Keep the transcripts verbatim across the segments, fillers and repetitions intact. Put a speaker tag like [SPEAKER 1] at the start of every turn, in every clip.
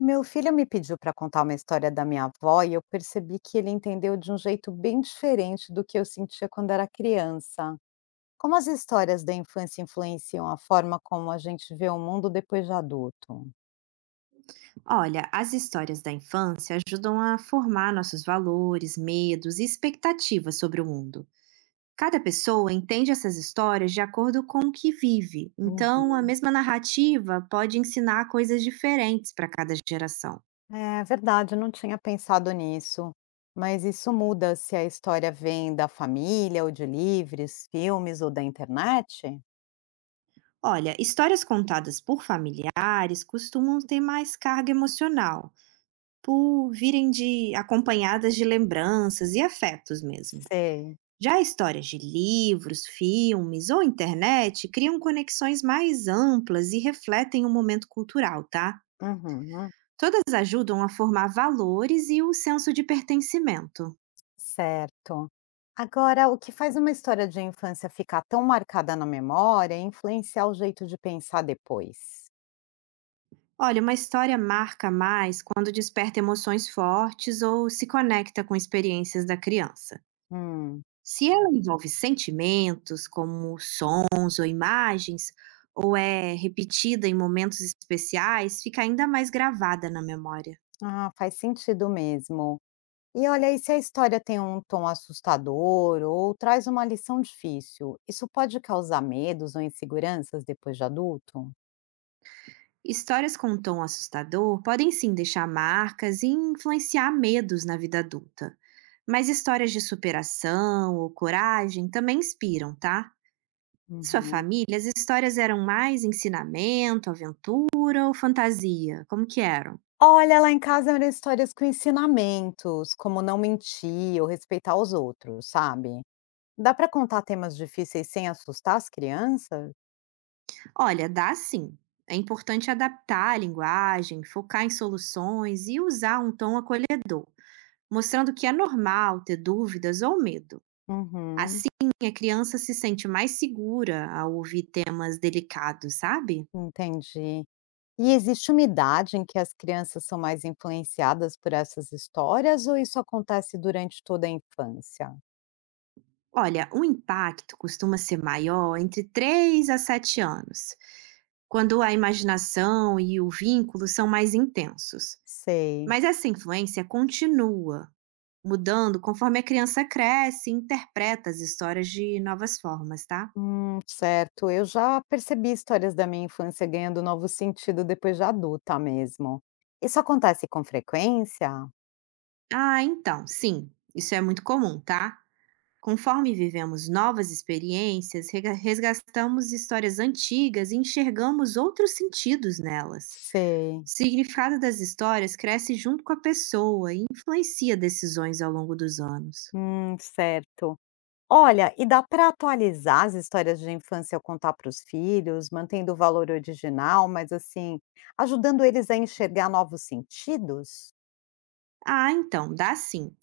[SPEAKER 1] Meu filho me pediu para contar uma história da minha avó e eu percebi que ele entendeu de um jeito bem diferente do que eu sentia quando era criança. Como as histórias da infância influenciam a forma como a gente vê o mundo depois de adulto?
[SPEAKER 2] Olha, as histórias da infância ajudam a formar nossos valores, medos e expectativas sobre o mundo. Cada pessoa entende essas histórias de acordo com o que vive, então a
[SPEAKER 1] Uhum.
[SPEAKER 2] mesma narrativa pode ensinar coisas diferentes para cada geração.
[SPEAKER 1] É verdade, eu não tinha pensado nisso. Mas isso muda se a história vem da família ou de livros, filmes ou da internet?
[SPEAKER 2] Olha, histórias contadas por familiares costumam ter mais carga emocional, por virem de acompanhadas de lembranças e afetos mesmo.
[SPEAKER 1] Sei.
[SPEAKER 2] Já histórias de livros, filmes ou internet criam conexões mais amplas e refletem o momento cultural, tá?
[SPEAKER 1] Uhum.
[SPEAKER 2] Todas ajudam a formar valores e o senso de pertencimento.
[SPEAKER 1] Certo. Agora, o que faz uma história de infância ficar tão marcada na memória é influenciar o jeito de pensar depois.
[SPEAKER 2] Olha, uma história marca mais quando desperta emoções fortes ou se conecta com experiências da criança.
[SPEAKER 1] Hum,
[SPEAKER 2] Se ela envolve sentimentos, como sons ou imagens, ou é repetida em momentos especiais, fica ainda mais gravada na memória.
[SPEAKER 1] ah, faz sentido mesmo. E olha, e se a história tem um tom assustador ou traz uma lição difícil, isso pode causar medos ou inseguranças depois de adulto?
[SPEAKER 2] Histórias com um tom assustador podem sim deixar marcas e influenciar medos na vida adulta, mas histórias de superação ou coragem também inspiram, tá? Sua
[SPEAKER 1] Uhum.
[SPEAKER 2] família, as histórias eram mais ensinamento, aventura ou fantasia? Como que eram?
[SPEAKER 1] Olha, lá em casa eram histórias com ensinamentos, como não mentir ou respeitar os outros, sabe? Dá para contar temas difíceis sem assustar as crianças?
[SPEAKER 2] Olha, dá sim. É importante adaptar a linguagem, focar em soluções e usar um tom acolhedor, mostrando que é normal ter dúvidas ou medo.
[SPEAKER 1] Uhum,
[SPEAKER 2] Assim, a criança se sente mais segura ao ouvir temas delicados, sabe?
[SPEAKER 1] Entendi. E existe uma idade em que as crianças são mais influenciadas por essas histórias ou isso acontece durante toda a infância?
[SPEAKER 2] Olha, o impacto costuma ser maior entre três a sete anos, quando a imaginação e o vínculo são mais intensos.
[SPEAKER 1] Sei.
[SPEAKER 2] Mas essa influência continua, mudando conforme a criança cresce e interpreta as histórias de novas formas, tá?
[SPEAKER 1] Hum, certo. Eu já percebi histórias da minha infância ganhando novo sentido depois de adulta mesmo. Isso acontece com frequência?
[SPEAKER 2] Ah, então, sim, isso é muito comum, tá? Conforme vivemos novas experiências, rega- resgatamos histórias antigas e enxergamos outros sentidos nelas.
[SPEAKER 1] Sei.
[SPEAKER 2] O significado das histórias cresce junto com a pessoa e influencia decisões ao longo dos anos.
[SPEAKER 1] Hum, certo. Olha, e dá para atualizar as histórias de infância ao contar para os filhos, mantendo o valor original, mas assim, ajudando eles a enxergar novos sentidos?
[SPEAKER 2] Ah, então, dá sim.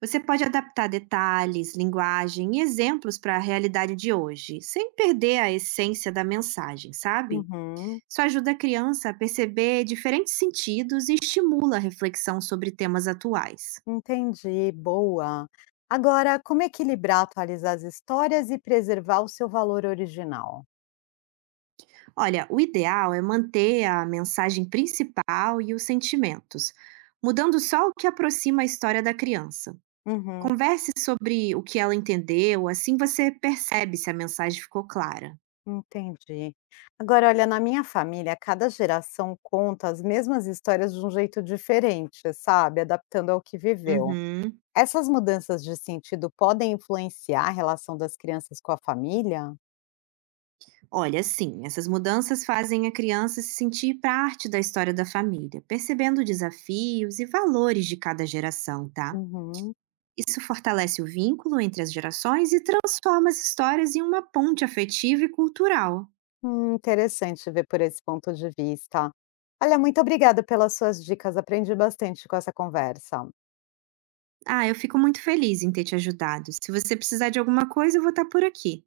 [SPEAKER 2] Você pode adaptar detalhes, linguagem e exemplos para a realidade de hoje, sem perder a essência da mensagem, sabe?
[SPEAKER 1] Uhum,
[SPEAKER 2] Isso ajuda a criança a perceber diferentes sentidos e estimula a reflexão sobre temas atuais.
[SPEAKER 1] Entendi, boa. Agora, como equilibrar atualizar as histórias e preservar o seu valor original?
[SPEAKER 2] Olha, o ideal é manter a mensagem principal e os sentimentos, mudando só o que aproxima a história da criança.
[SPEAKER 1] Uhum,
[SPEAKER 2] Converse sobre o que ela entendeu, assim você percebe se a mensagem ficou clara.
[SPEAKER 1] Entendi. Agora, olha, na minha família, cada geração conta as mesmas histórias de um jeito diferente, sabe? Adaptando ao que viveu.
[SPEAKER 2] Uhum.
[SPEAKER 1] Essas mudanças de sentido podem influenciar a relação das crianças com a família?
[SPEAKER 2] Olha, sim, essas mudanças fazem a criança se sentir parte da história da família, percebendo desafios e valores de cada geração, tá?
[SPEAKER 1] Uhum.
[SPEAKER 2] Isso fortalece o vínculo entre as gerações e transforma as histórias em uma ponte afetiva e cultural.
[SPEAKER 1] Hum, interessante ver por esse ponto de vista. Olha, muito obrigada pelas suas dicas, aprendi bastante com essa conversa.
[SPEAKER 2] Ah, eu fico muito feliz em ter te ajudado. Se você precisar de alguma coisa, eu vou estar por aqui.